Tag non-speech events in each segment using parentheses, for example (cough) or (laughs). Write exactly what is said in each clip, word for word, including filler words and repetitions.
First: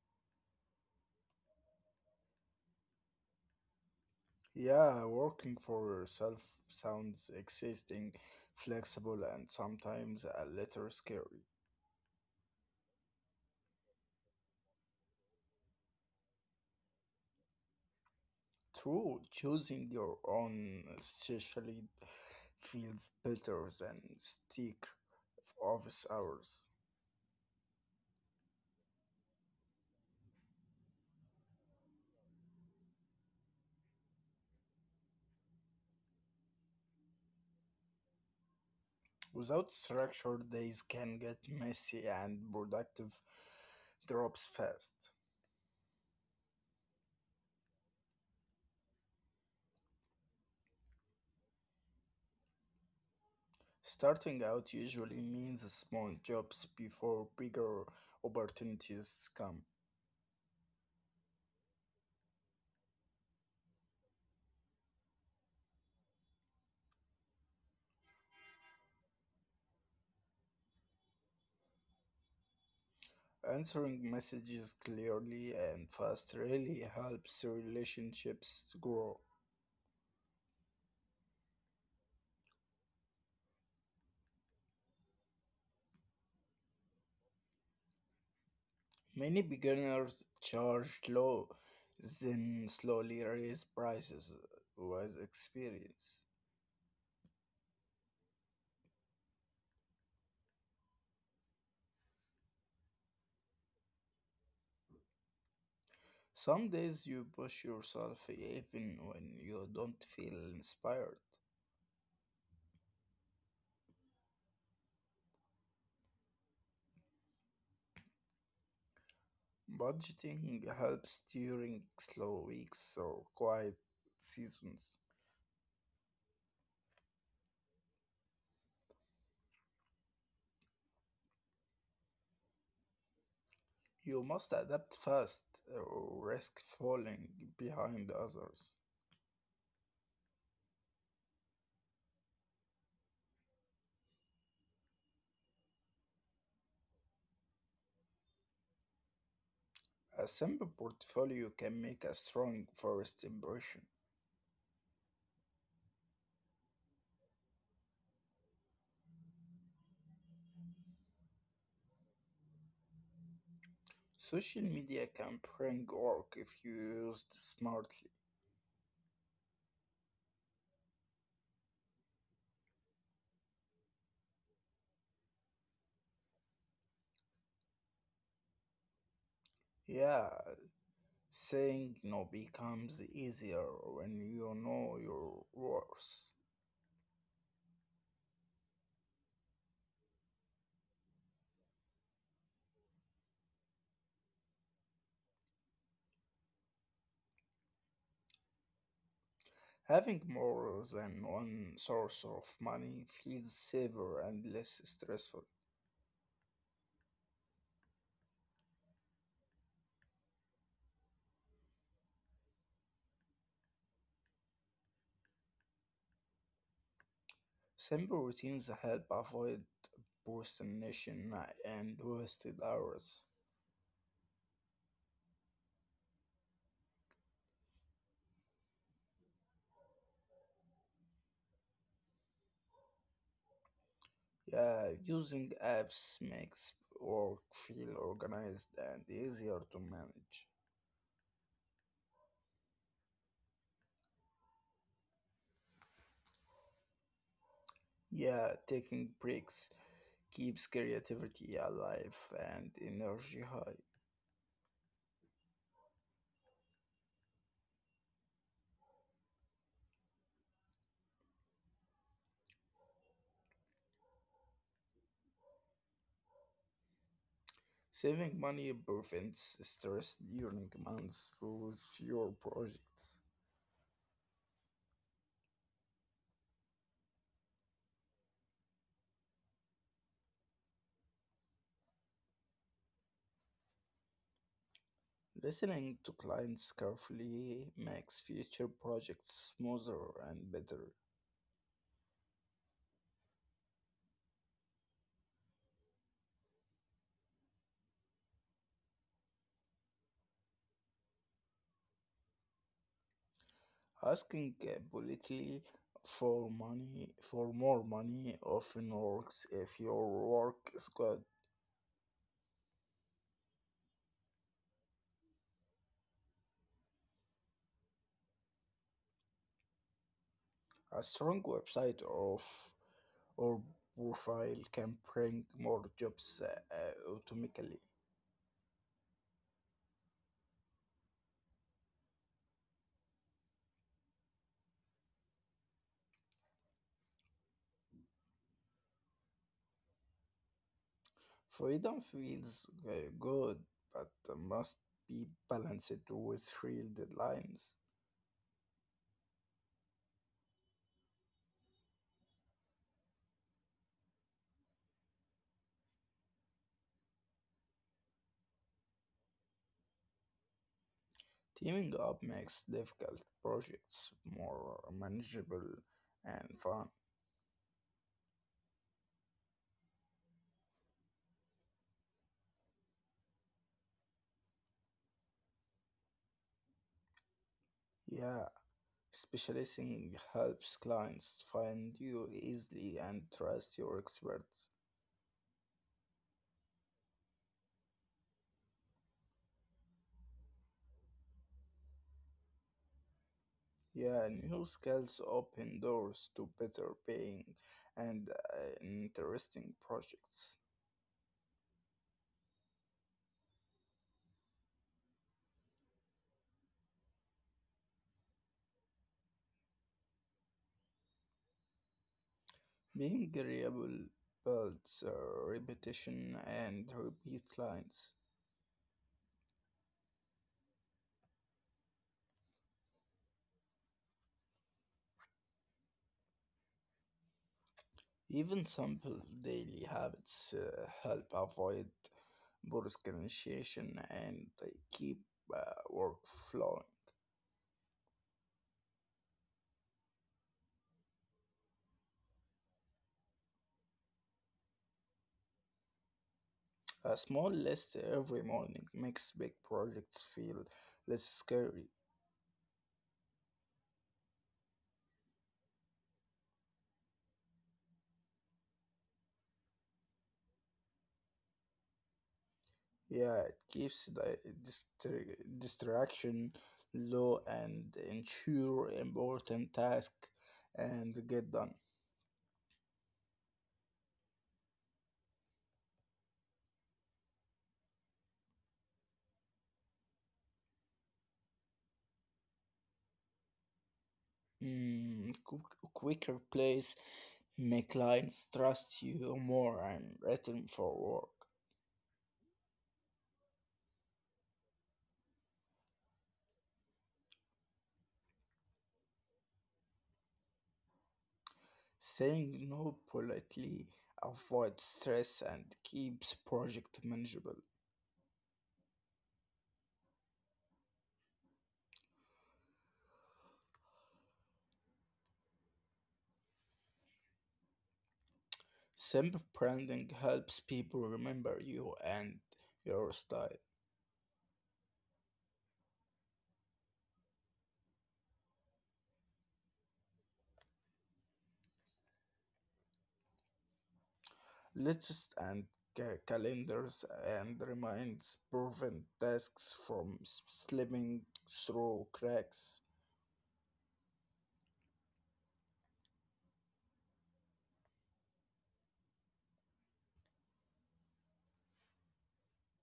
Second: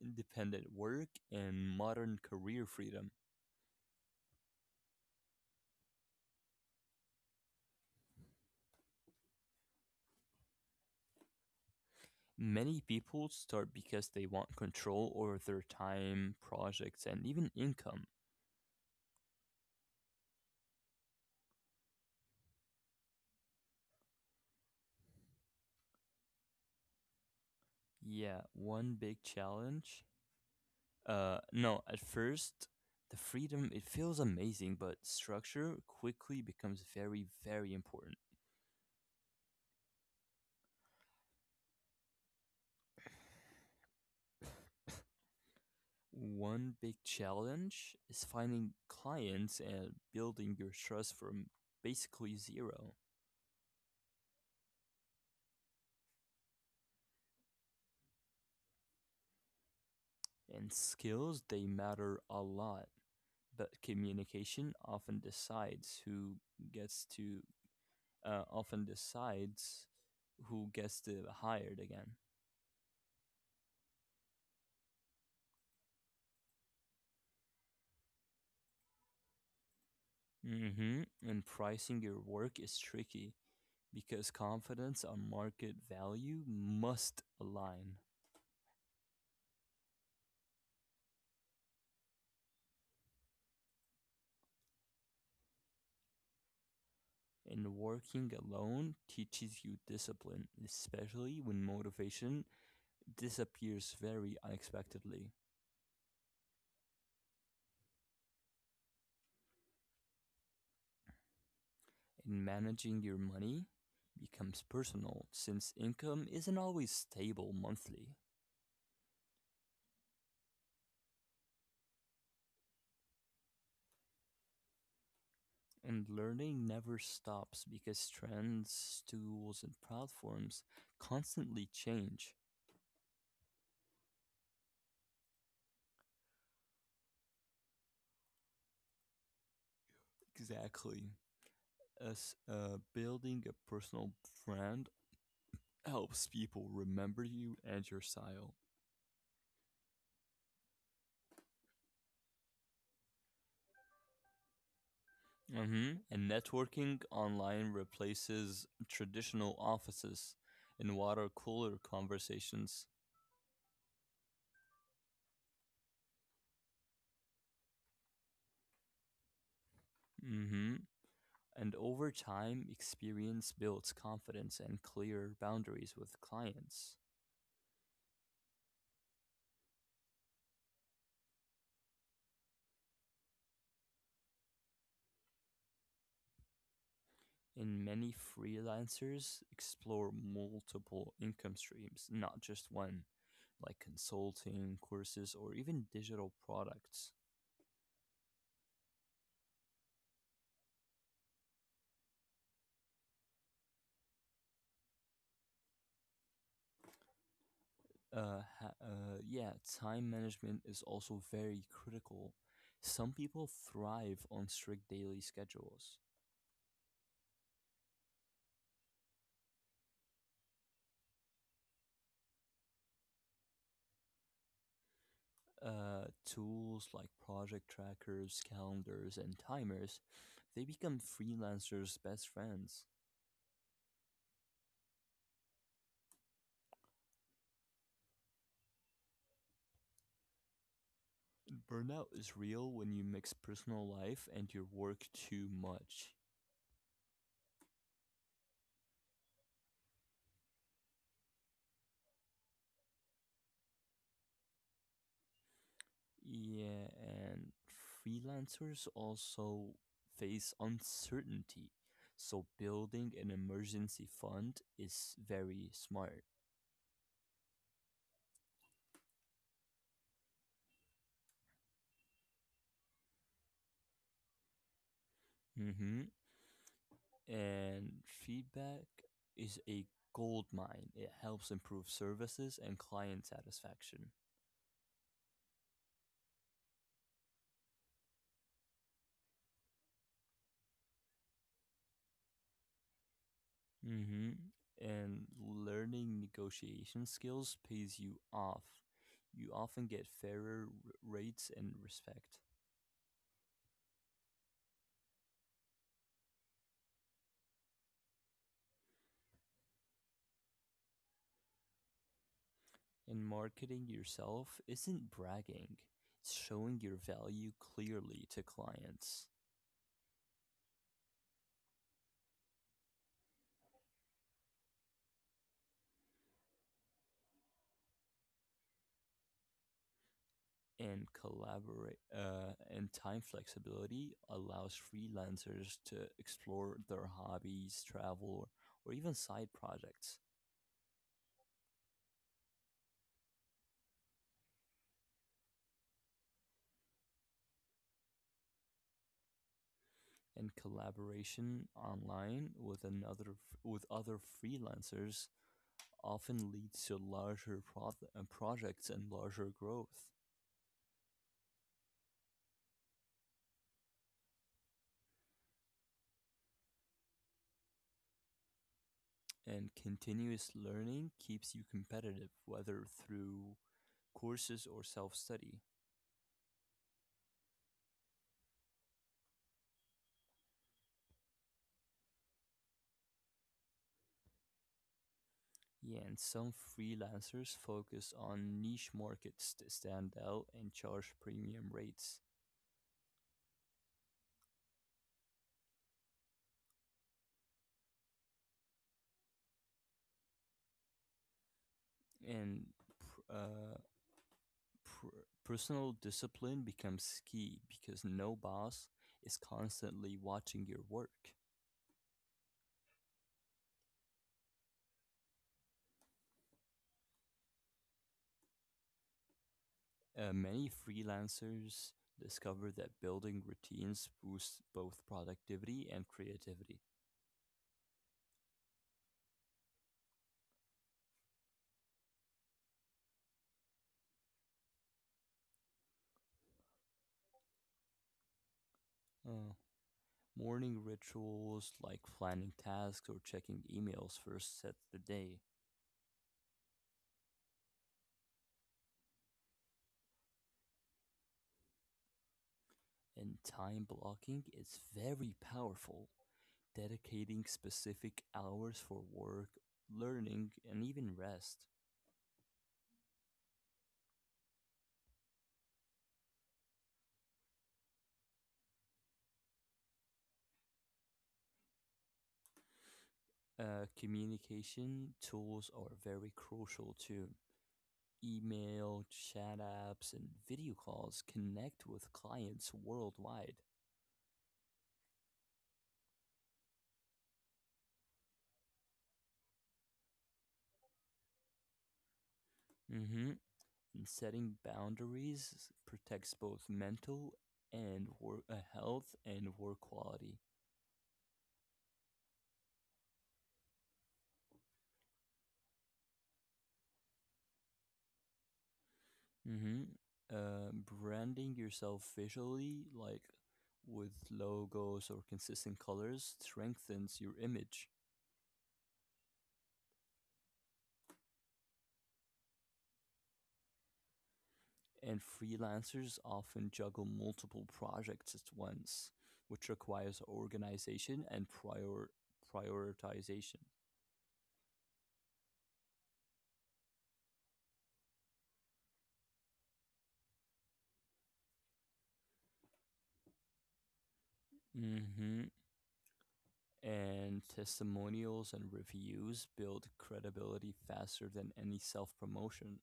independent work and modern career freedom. Yeah, working for yourself sounds exhausting, flexible, and sometimes a little scary. Many people start because they want control over their time, projects, and even income. True, choosing your own specialty feels better than stick office hours. Yeah, one big challenge. Uh, no, At first, the freedom, it feels amazing, but structure quickly becomes very, very important. Without structure, days can get messy and productive drops fast. One big challenge is finding clients and building your trust from basically zero. Starting out usually means small jobs before bigger opportunities come. In skills, they matter a lot, but communication often decides who gets to uh, often decides who gets to hired again. Answering messages clearly and fast really helps relationships to grow. Hmm. And pricing your work is tricky because confidence on market value must align. Many beginners charge low, then slowly raise prices with experience. And working alone teaches you discipline, especially when motivation disappears very unexpectedly. Some days you push yourself even when you don't feel inspired. And managing your money becomes personal since income isn't always stable monthly. Budgeting helps during slow weeks or quiet seasons. And learning never stops because trends, tools, and platforms constantly change. You must adapt fast or risk falling behind others. Exactly. As uh, Building a personal brand helps people remember you and your style. A simple portfolio can make a strong first impression. Hmm. And networking online replaces traditional offices and water cooler conversations. Social media can bring work if used smartly. Mm-hmm. And over time, experience builds confidence and clear boundaries with clients. Yeah, saying no becomes easier when you know your worth. And many freelancers explore multiple income streams, not just one, like consulting, courses, or even digital products. Having more than one source of money feels safer and less stressful. Uh, ha- uh, yeah, time management is also very critical. Some people thrive on strict daily schedules, Simple routines help avoid procrastination and wasted hours. uh, tools like project trackers, calendars, and timers, they become freelancers' best friends. Yeah, using apps makes work feel organized and easier to manage. Burnout is real when you mix personal life and your work too much. Yeah, taking breaks keeps creativity alive and energy high. Yeah, and freelancers also face uncertainty. So building an emergency fund is very smart. Saving money prevents stress during months through fewer projects. Mhm. And feedback is a gold mine. It helps improve services and client satisfaction. Listening to clients carefully makes future projects smoother and better. Hmm. And learning negotiation skills pays you off. You often get fairer r- rates and respect. Asking uh, politely for money for more money often works if your work is good. And marketing yourself isn't bragging, it's showing your value clearly to clients. A strong website of or profile can bring more jobs uh, uh, automatically. and collaborate uh, and time flexibility allows freelancers to explore their hobbies, travel, or even side projects. Freedom feels uh, good, but must be balanced with real deadlines. And collaboration online with another f- with other freelancers often leads to larger pro- uh, projects and larger growth. Teaming up makes difficult projects more manageable and fun. And continuous learning keeps you competitive, whether through courses or self study. Yeah, specializing helps clients find you easily and trust your experts. Yeah, and some freelancers focus on niche markets to stand out and charge premium rates. Yeah, new skills open doors to better paying and uh, interesting projects. And pr- uh, pr- personal discipline becomes key because no boss is constantly watching your work. Being reliable builds uh, repetition and repeat clients. Uh, many freelancers discover that building routines boosts both productivity and creativity. Even simple daily habits uh, help avoid poor initiation and they keep uh, work flowing. Uh, morning rituals like planning tasks or checking emails first set the day. A small list every morning makes big projects feel less scary. And time blocking is very powerful. Dedicating specific hours for work, learning, and even rest. Yeah, it keeps the distra- distraction low and ensure important tasks and get done. Uh, communication tools are very crucial too. Email, chat apps, and video calls connect with clients worldwide. Mm, quick- quicker plays make clients trust you more and return for work. Hmm. And setting boundaries protects both mental and work uh, health and work quality. Saying no politely avoids stress and keeps project manageable. Mm-hmm. Uh, branding yourself visually, like with logos or consistent colors, strengthens your image. Simple branding helps people remember you and your style. And freelancers often juggle multiple projects at once, which requires organization and prior prioritization. Lists and ca- calendars and reminds prevent tasks from s- slipping through cracks. Mm-hmm. And testimonials and reviews build credibility faster than any self promotion.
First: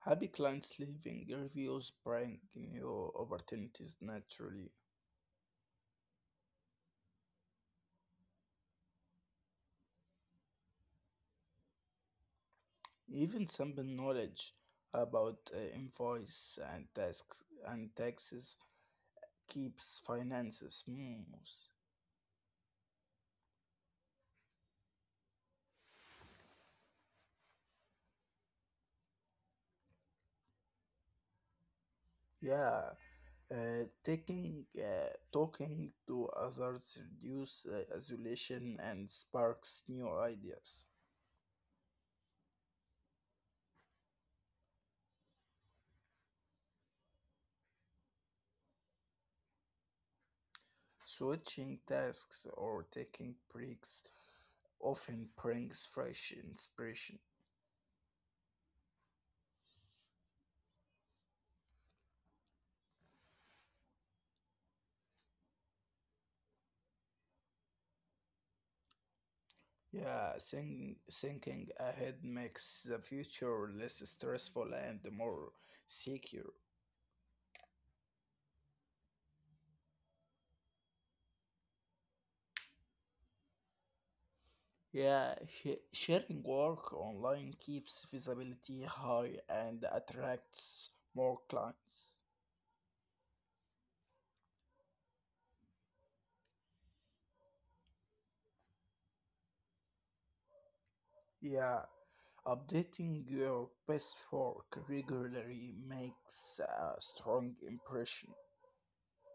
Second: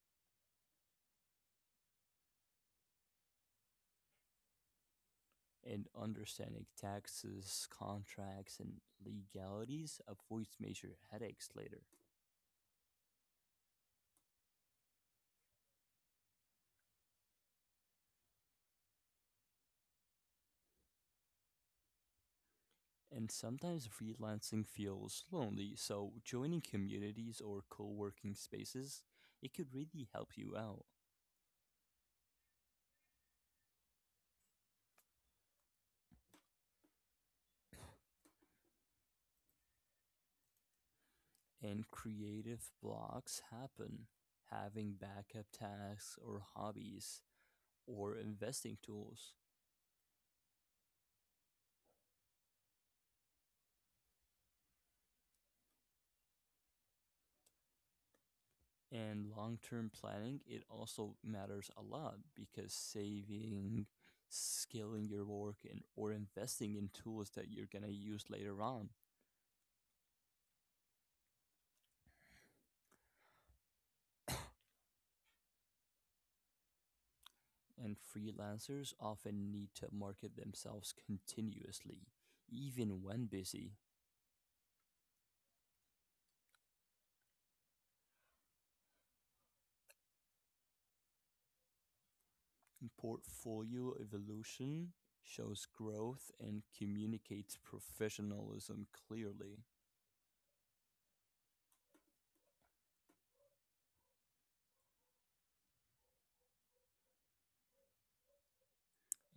Happy clients leaving reviews bring new opportunities naturally. And understanding taxes, contracts, and legalities avoids major headaches later. Even simple knowledge about uh, invoice and tasks and taxes keeps finances smooth. And sometimes freelancing feels lonely, so joining communities or co working spaces, it could really help you out. Yeah, Uh, taking, uh, talking to others reduce uh, isolation and sparks new ideas. And creative blocks happen. Having backup tasks or hobbies or investing tools. Switching tasks or taking breaks often brings fresh inspiration. And long-term planning it also matters a lot because saving scaling your work and or investing in tools that you're going to use later on. Yeah, think, thinking ahead makes the future less stressful and more secure. And freelancers often need to market themselves continuously even when busy. Yeah, sh- sharing work online keeps visibility high and attracts more clients. Portfolio evolution shows growth and communicates professionalism clearly. Yeah, updating your best-work regularly makes a strong impression.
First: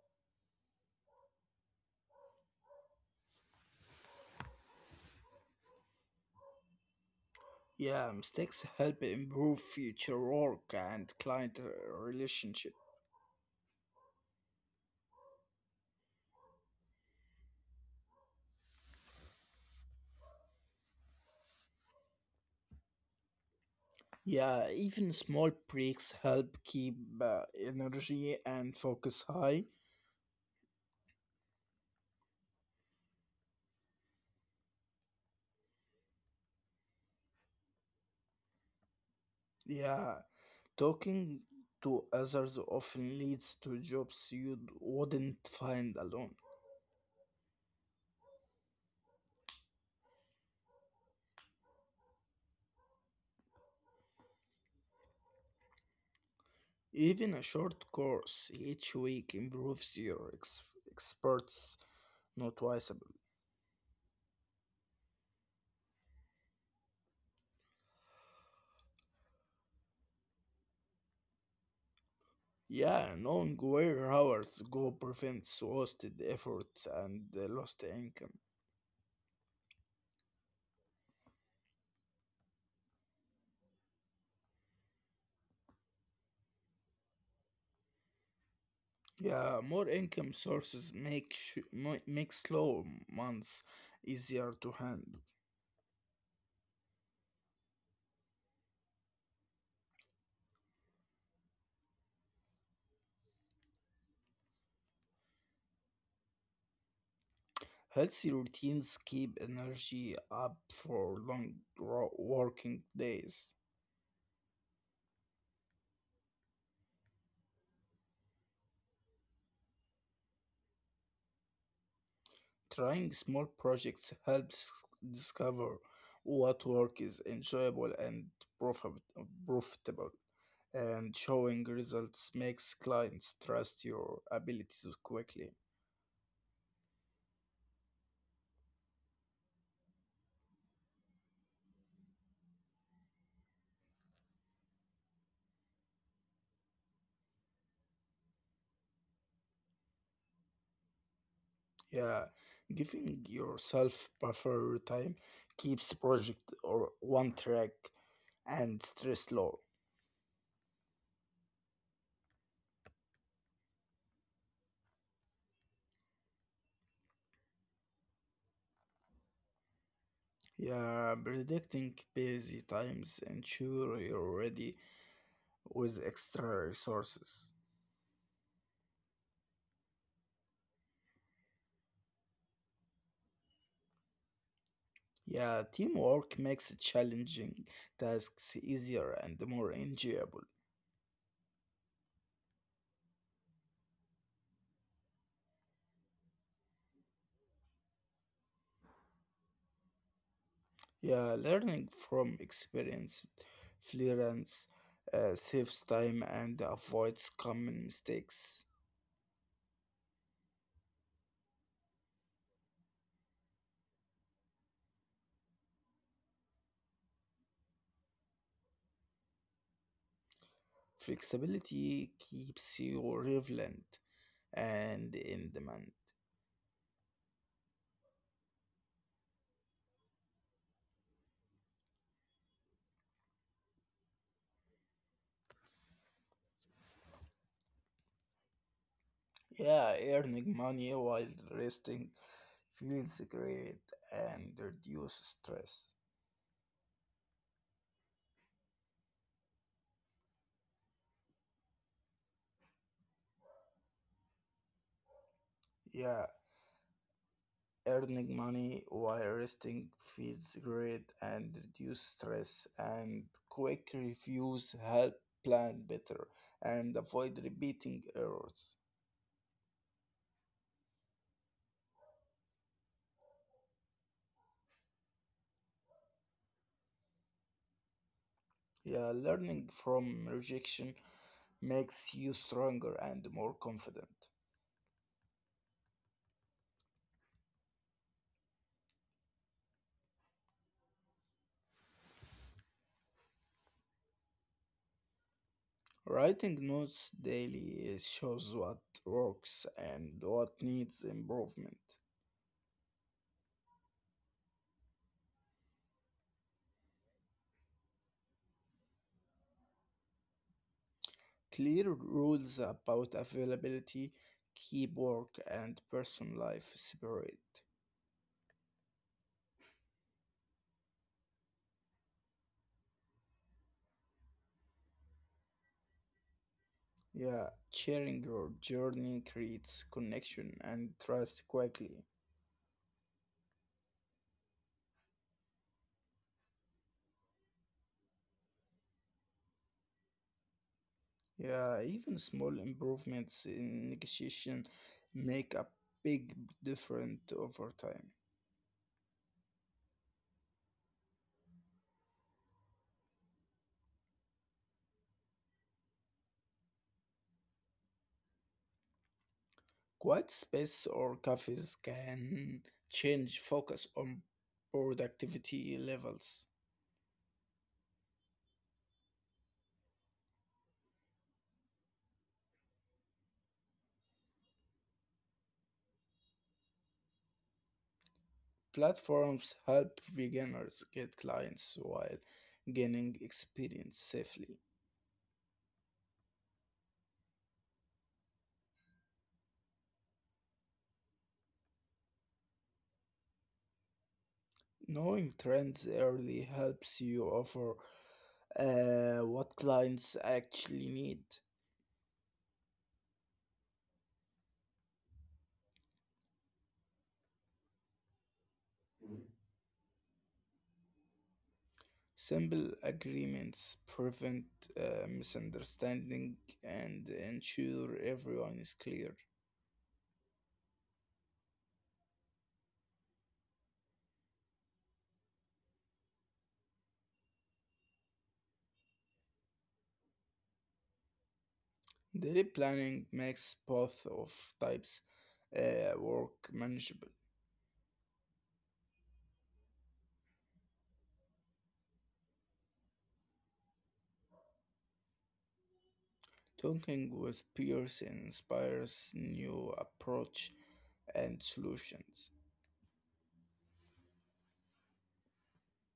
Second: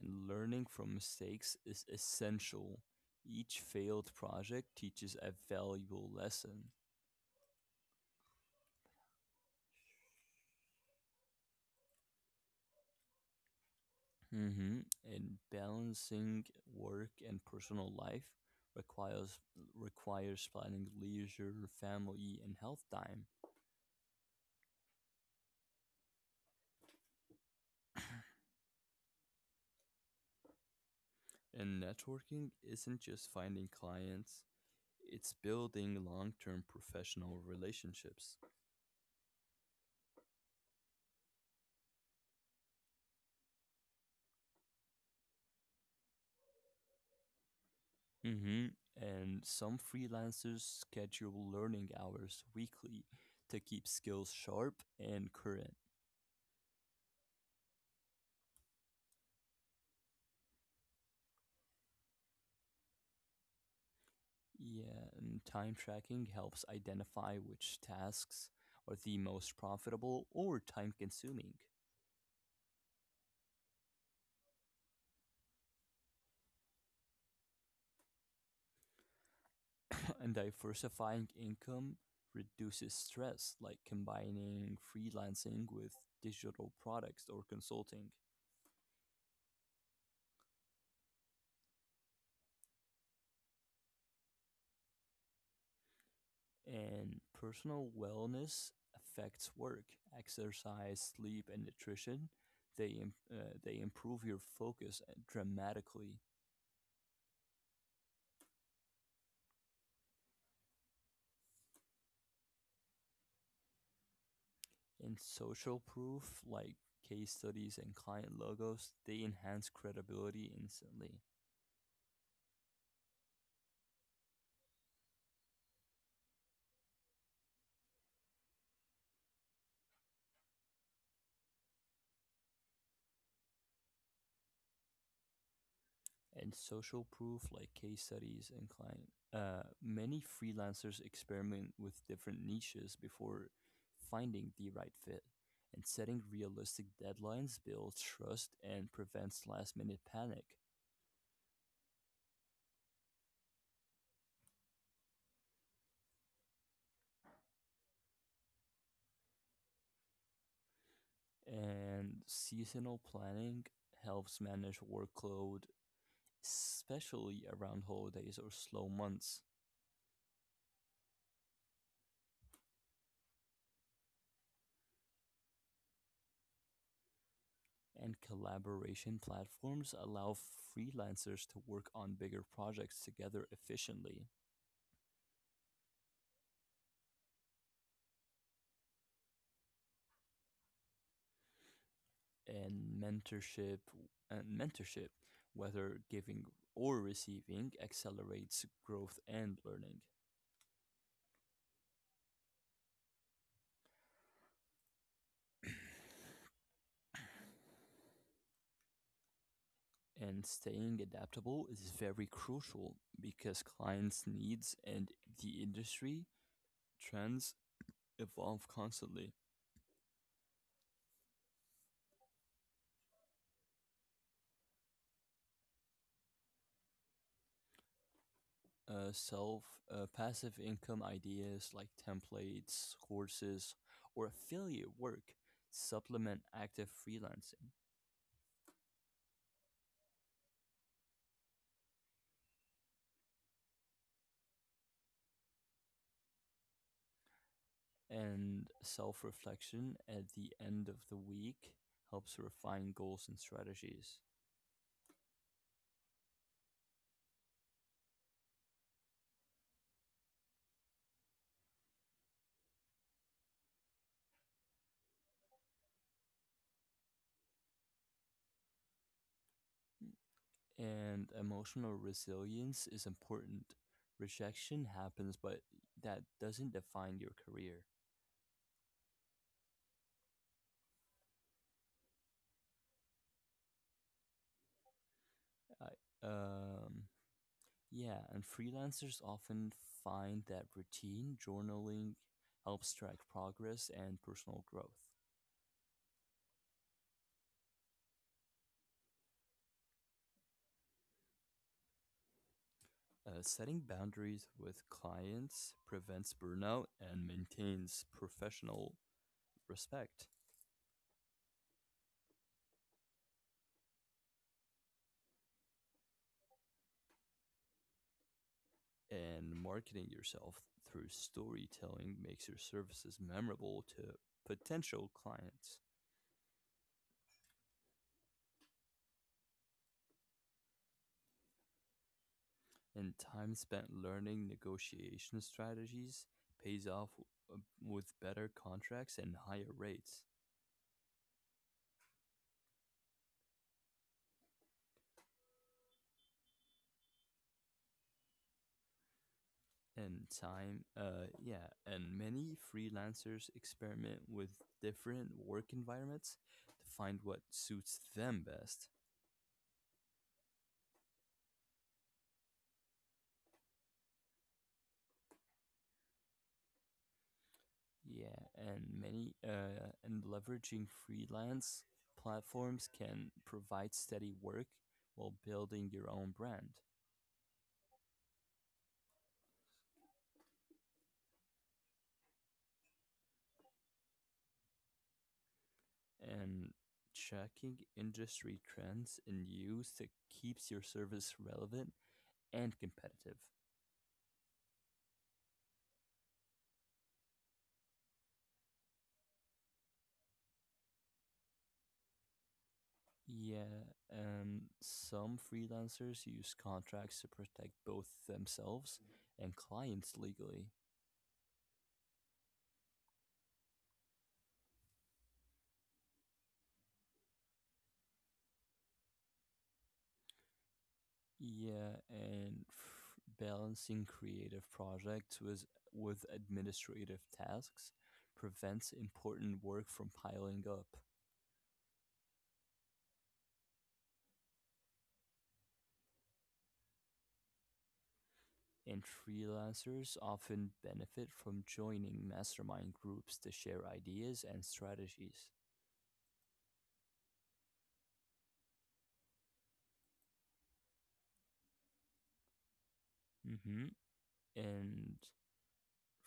And learning from mistakes is essential. Each failed project teaches a valuable lesson. Yeah, mistakes help improve future work and client uh, relationship. Hmm. And balancing work and personal life requires requires planning leisure, family, and health time. Yeah, even small breaks help keep uh, energy and focus high. And networking isn't just finding clients; it's building long-term professional relationships. Yeah, talking to others often leads to jobs you wouldn't find alone. Hmm. And some freelancers schedule learning hours weekly to keep skills sharp and current. Even a short course each week improves your ex- experts noticeably. Yeah, and time tracking helps identify which tasks are the most profitable or time consuming. (laughs) Yeah, knowing where hours go prevents wasted effort and uh, lost income. (clears throat) And diversifying income reduces stress, like combining freelancing with digital products or consulting. Yeah, more income sources make sh- mo- make slow months easier to handle. And personal wellness affects work, exercise, sleep, and nutrition. They, im- uh, they improve your focus uh, dramatically. Healthy routines keep energy up for long ro- working days. And social proof, like case studies and client logos, they enhance credibility instantly. Trying small projects helps discover what work is enjoyable and profit- profitable, and showing results makes clients trust your abilities quickly. And social proof, like case studies and client. Uh, many freelancers experiment with different niches before finding the right fit, and setting realistic deadlines builds trust and prevents last minute panic. Yeah, giving yourself buffer time keeps project or one track and stress low. And seasonal planning helps manage workload, especially around holidays or slow months. Yeah, predicting busy times ensure you're ready with extra resources. And collaboration platforms allow freelancers to work on bigger projects together efficiently. Yeah, teamwork makes challenging tasks easier and more enjoyable. and mentorship and mentorship, whether giving or receiving, accelerates growth and learning. Yeah, learning from experience, fluence, uh, saves time and avoids common mistakes. And staying adaptable is very crucial because clients' needs and the industry trends evolve constantly. Flexibility keeps you relevant and in demand. Uh, self uh, Passive income ideas like templates, courses, or affiliate work supplement active freelancing. Yeah, earning money while resting feels great and reduces stress. And self reflection at the end of the week helps refine goals and strategies. Yeah, earning money while resting feels great and reduce stress and quick reviews help plan better and avoid repeating errors. And emotional resilience is important. Rejection happens, but that doesn't define your career. Yeah, learning from rejection makes you stronger and more confident. I, um, yeah, and freelancers often find that routine journaling helps track progress and personal growth. Writing notes daily shows what works and what needs improvement. Uh, setting boundaries with clients prevents burnout and maintains professional respect. Clear rules about availability, keep work and personal life separate. And marketing yourself through storytelling makes your services memorable to potential clients. Yeah, sharing your journey creates connection and trust quickly. And time spent learning negotiation strategies pays off uh, with better contracts and higher rates. Yeah, even small improvements in negotiation make a big difference over time. And time, uh, yeah, and many freelancers experiment with different work environments to find what suits them best. Quiet space or cafes can change focus on productivity levels. Yeah, and many uh, and leveraging freelance platforms can provide steady work while building your own brand. Platforms help beginners get clients while gaining experience safely. And tracking industry trends and use that keeps your service relevant and competitive. Knowing trends early helps you offer uh, what clients actually need. Yeah, and some freelancers use contracts to protect both themselves and clients legally. Simple agreements prevent uh, misunderstanding and ensure everyone is clear. Yeah, and f- balancing creative projects with with administrative tasks prevents important work from piling up. Daily planning makes both of types uh, work manageable. And freelancers often benefit from joining mastermind groups to share ideas and strategies. Talking with peers inspires new approach and solutions. Hmm. And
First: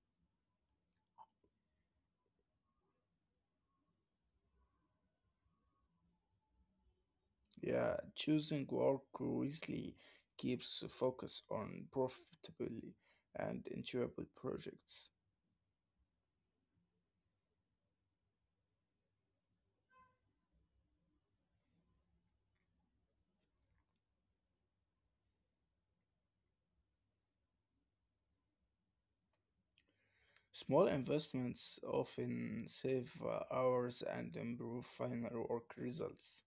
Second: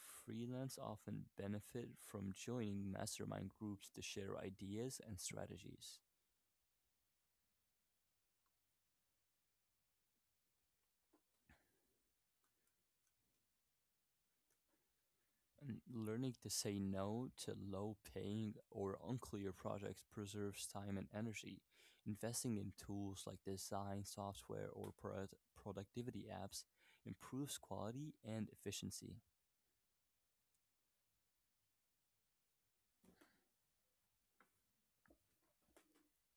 freelance often benefit from joining mastermind groups to share ideas and strategies. Yeah, choosing work wisely keeps the focus on profitable and enjoyable projects. And learning to say no to low paying or unclear projects preserves time and energy. Investing in tools like design software or pro- productivity apps improves quality and efficiency. Small investments often save uh, hours and improve final work results.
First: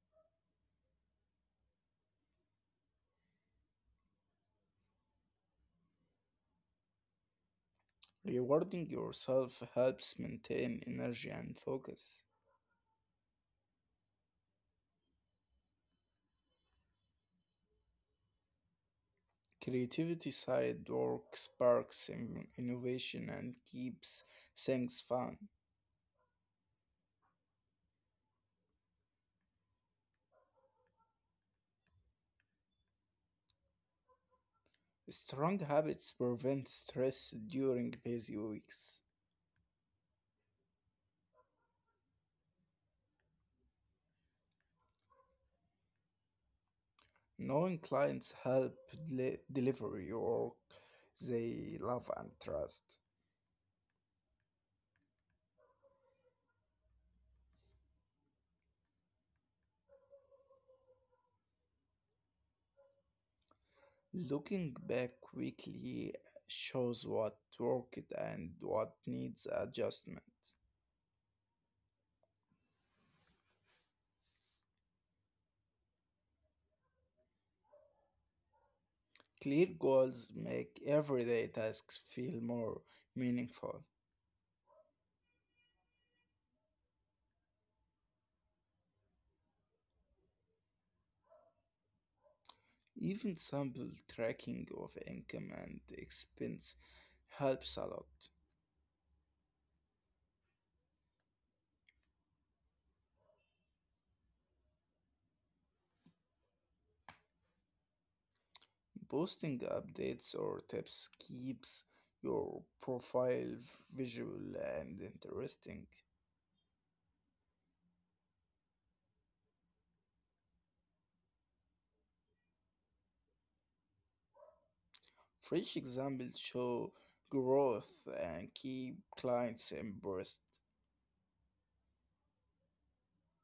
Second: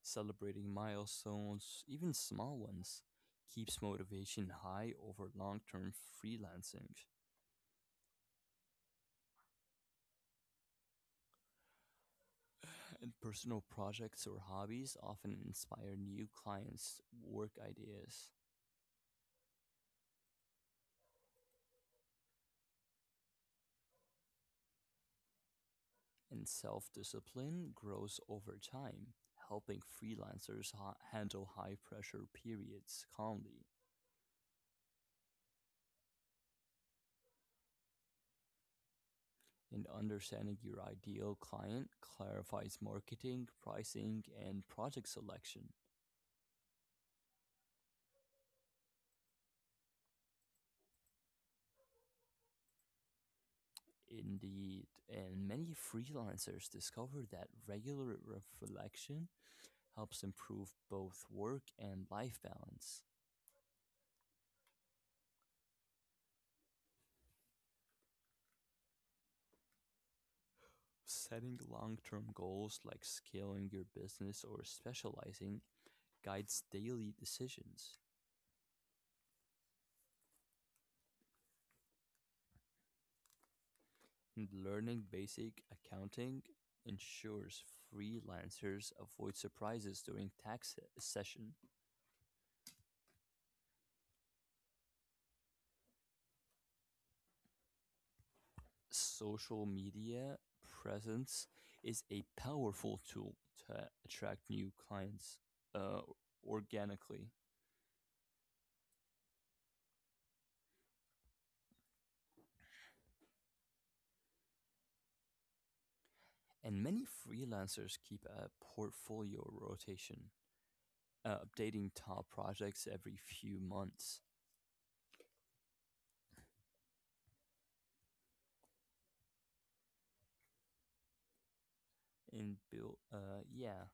Celebrating milestones, even small ones, keeps motivation high over long term freelancing. Rewarding yourself helps maintain energy and focus. And personal projects or hobbies often inspire new clients' work ideas. Creativity side work sparks in- innovation and keeps things fun. And self-discipline grows over time, helping freelancers ha- handle high-pressure periods calmly. Strong habits prevent stress during busy weeks. And understanding your ideal client clarifies marketing, pricing, and project selection. Knowing clients help deli- deliver your work they love and trust. Indeed, and many freelancers discover that regular reflection helps improve both work and life balance. Looking back quickly shows what worked and what needs adjustment. Setting long term goals like scaling your business or specializing guides daily decisions. Clear goals make everyday tasks feel more meaningful. Learning basic accounting ensures freelancers avoid surprises during tax session. Even simple tracking of income and expense helps a lot. Social media presence is a powerful tool to attract new clients uh, organically. Posting updates or tips keeps your profile visual and interesting. And many freelancers keep a portfolio rotation, uh, updating top projects every few months. Fresh examples show growth and keep clients impressed. and build, uh, yeah,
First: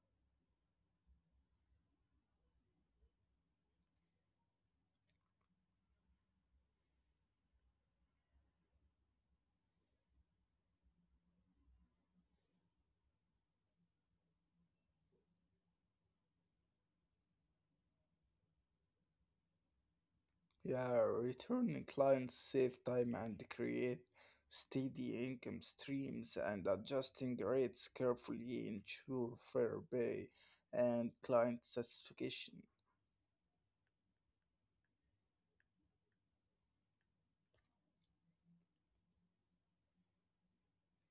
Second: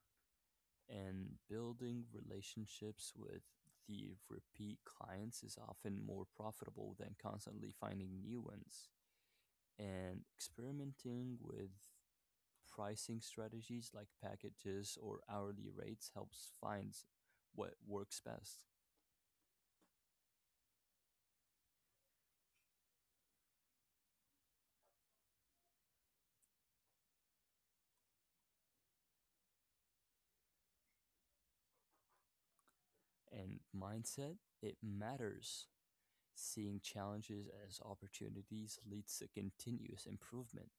and building relationships with the repeat clients is often more profitable than constantly finding new ones. And experimenting with pricing strategies like packages or hourly rates helps find what works best. Yeah, returning clients save time and create steady income streams and adjusting rates carefully ensure fair pay and client satisfaction. And mindset, it matters. Seeing challenges as opportunities leads to continuous improvement.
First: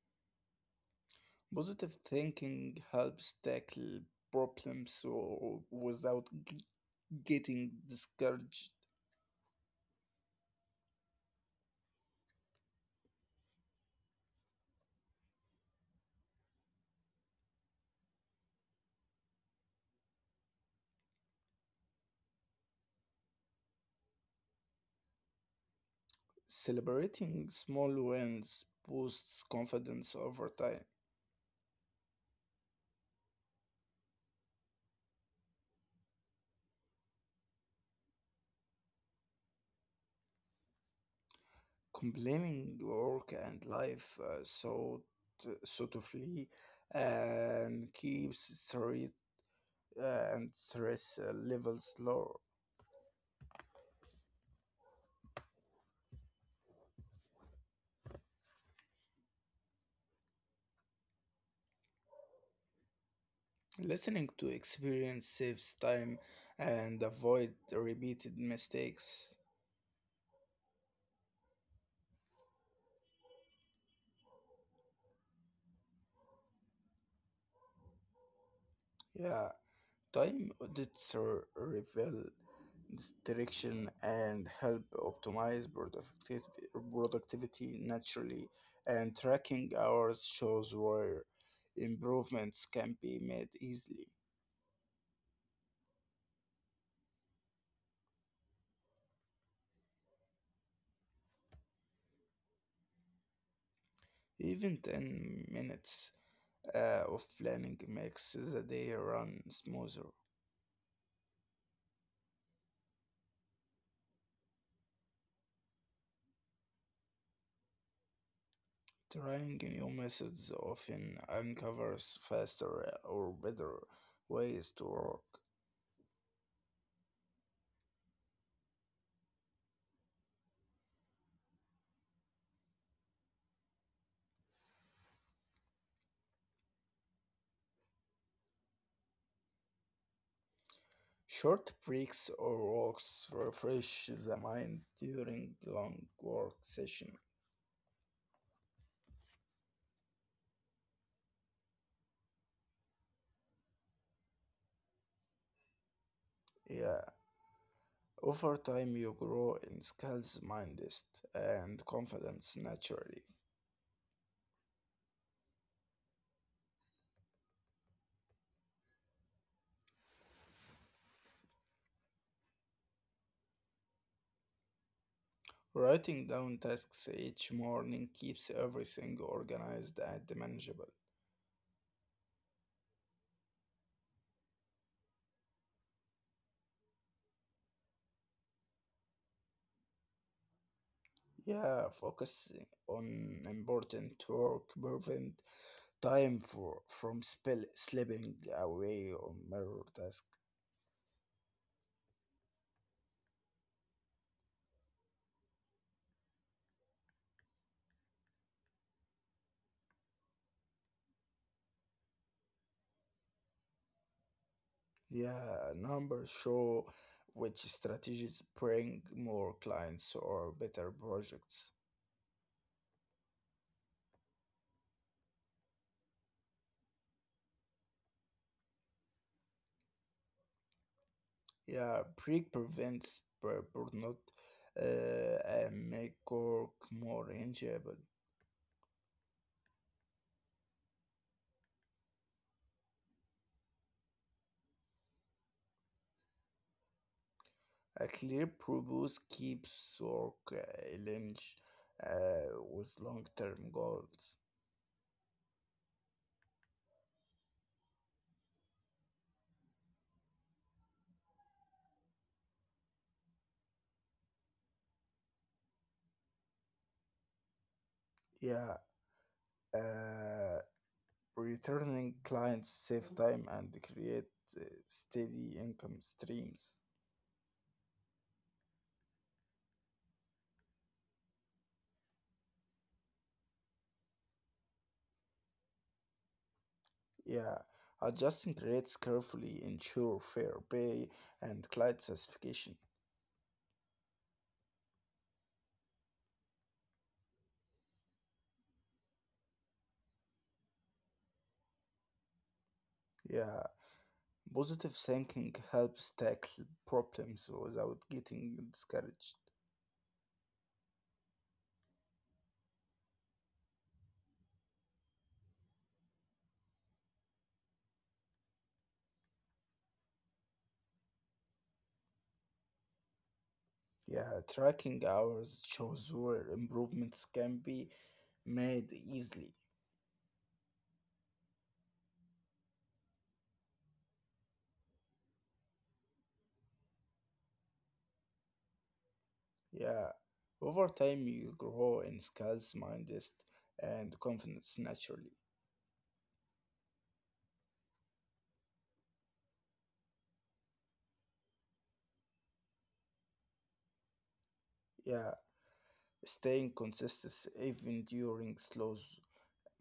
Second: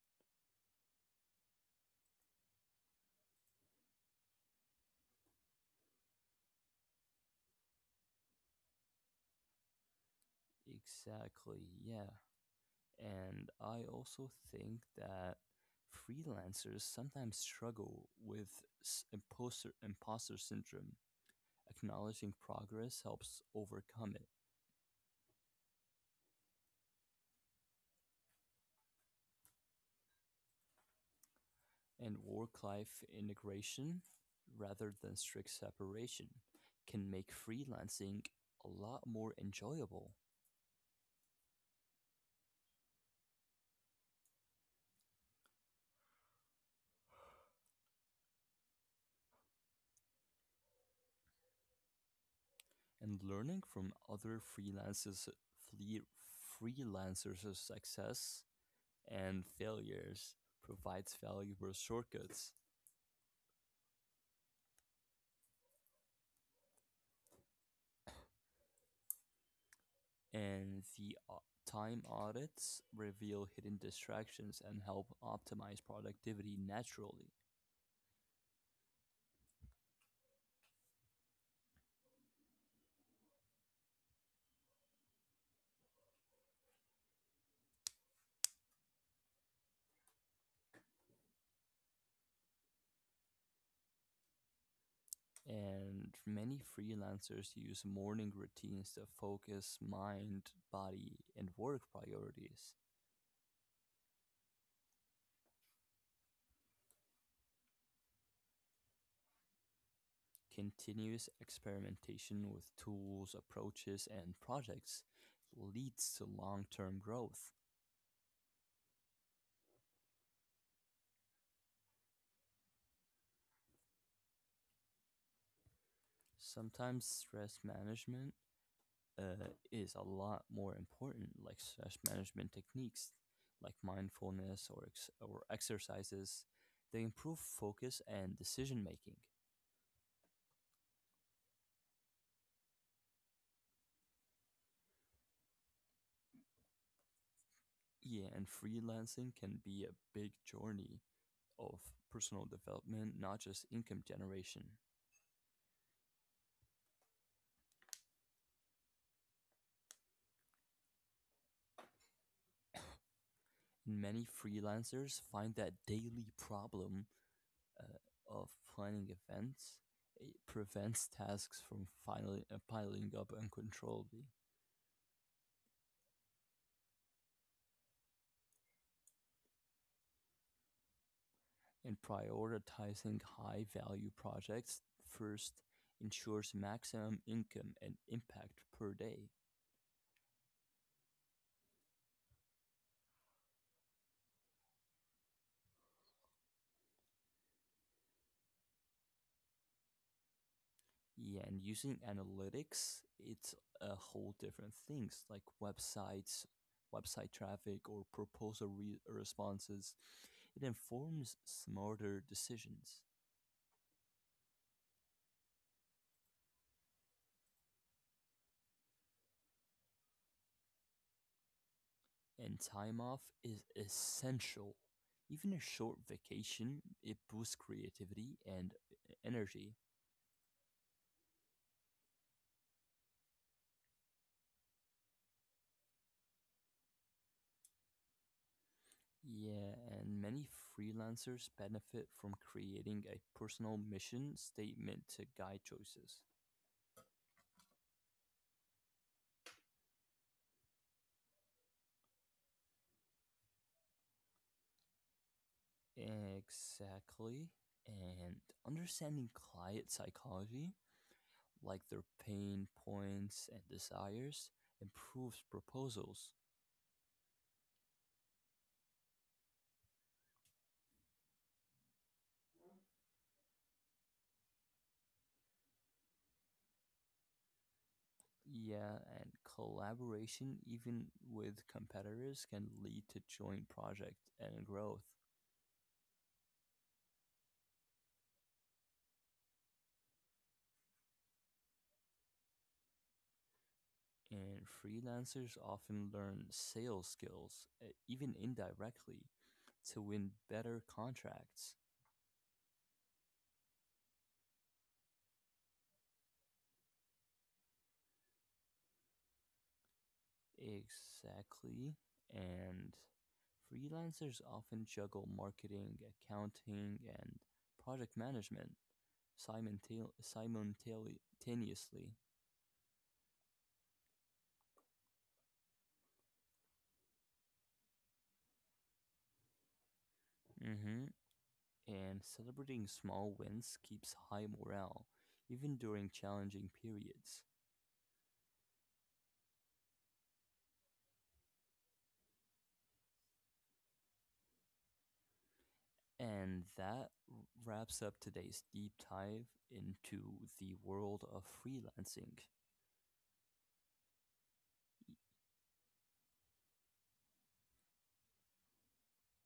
Positive thinking helps tackle problems w- without g- getting discouraged. Exactly, yeah. And I also think that freelancers sometimes struggle with s- imposter, imposter syndrome. Acknowledging progress helps overcome it. Celebrating small wins boosts confidence over time. And work life integration, rather than strict separation, can make freelancing a lot more enjoyable. Complaining work and life uh, so t- suitably and keeps stress uh, and stress uh, levels low. And learning from other freelancers, fle- freelancers' success and failures provides valuable shortcuts. Listening to experience saves time and avoid repeated mistakes. And the au- time audits reveal hidden distractions and help optimize productivity naturally. Yeah, Time audits re- reveal direction and help optimize productivity, productivity naturally, and tracking hours shows where improvements can be made easily. And many freelancers use morning routines to focus mind, body, and work priorities. Even ten minutes uh, of planning makes the day run smoother. Continuous experimentation with tools, approaches, and projects leads to long term growth. Trying new methods often uncovers faster or better ways to work. Sometimes stress management uh, is a lot more important, like stress management techniques, like mindfulness or ex- or exercises. They improve focus and decision making. Short breaks or walks refresh the mind during long work session. Yeah, and freelancing can be a big journey of personal development, not just income generation. Yeah, over time you grow in skills, mindset, and confidence naturally. Many freelancers find that daily problem uh, of planning events it prevents tasks from filing, uh, piling up uncontrollably. Writing down tasks each morning keeps everything organized and manageable. And prioritizing high-value projects first ensures maximum income and impact per day. Yeah, focus on important work prevent time for from spell slipping away on minor tasks. Yeah, and using analytics, it's a whole different things like websites, website traffic, or proposal re- responses. It informs smarter decisions. Yeah, numbers show which strategies bring more clients or better projects. And time off is essential. Even a short vacation, it boosts creativity and e-, energy. Yeah, break prevents bur- burnout uh, and make work more enjoyable. Yeah, and many freelancers benefit from creating a personal mission statement to guide choices. A clear purpose keeps work uh, aligned uh, with long-term goals. Exactly. And understanding client psychology, like their pain points and desires, improves proposals. Yeah, uh, returning clients save time and create uh, steady income streams. Yeah, and collaboration, even with competitors, can lead to joint projects and growth. Yeah, adjusting rates carefully ensure fair pay and client satisfaction. And freelancers often learn sales skills, uh, even indirectly, to win better contracts. Yeah, positive thinking helps tackle problems without getting discouraged. Exactly. And freelancers often juggle marketing, accounting, and project management simultane- simultaneously. Yeah, tracking hours shows where improvements can be made easily. Hmm. And celebrating small wins keeps high morale, even during challenging periods. Yeah, over time you grow in skills, mindset, and confidence naturally. And that wraps up today's deep dive into the world of freelancing. Yeah, staying consistent even during slow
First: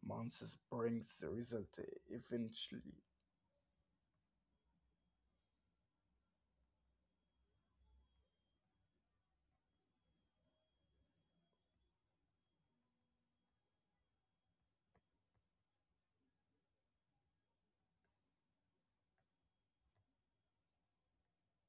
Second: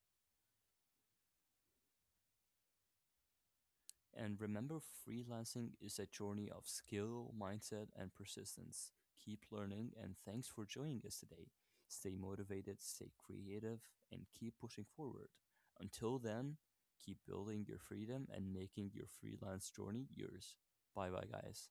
months brings the result eventually. And remember, freelancing is a journey of skill, mindset, and persistence. Keep learning, and thanks for joining us today. Stay motivated, stay creative, and keep pushing forward. Until then, keep building your freedom and making your freelance journey yours. Bye bye, guys.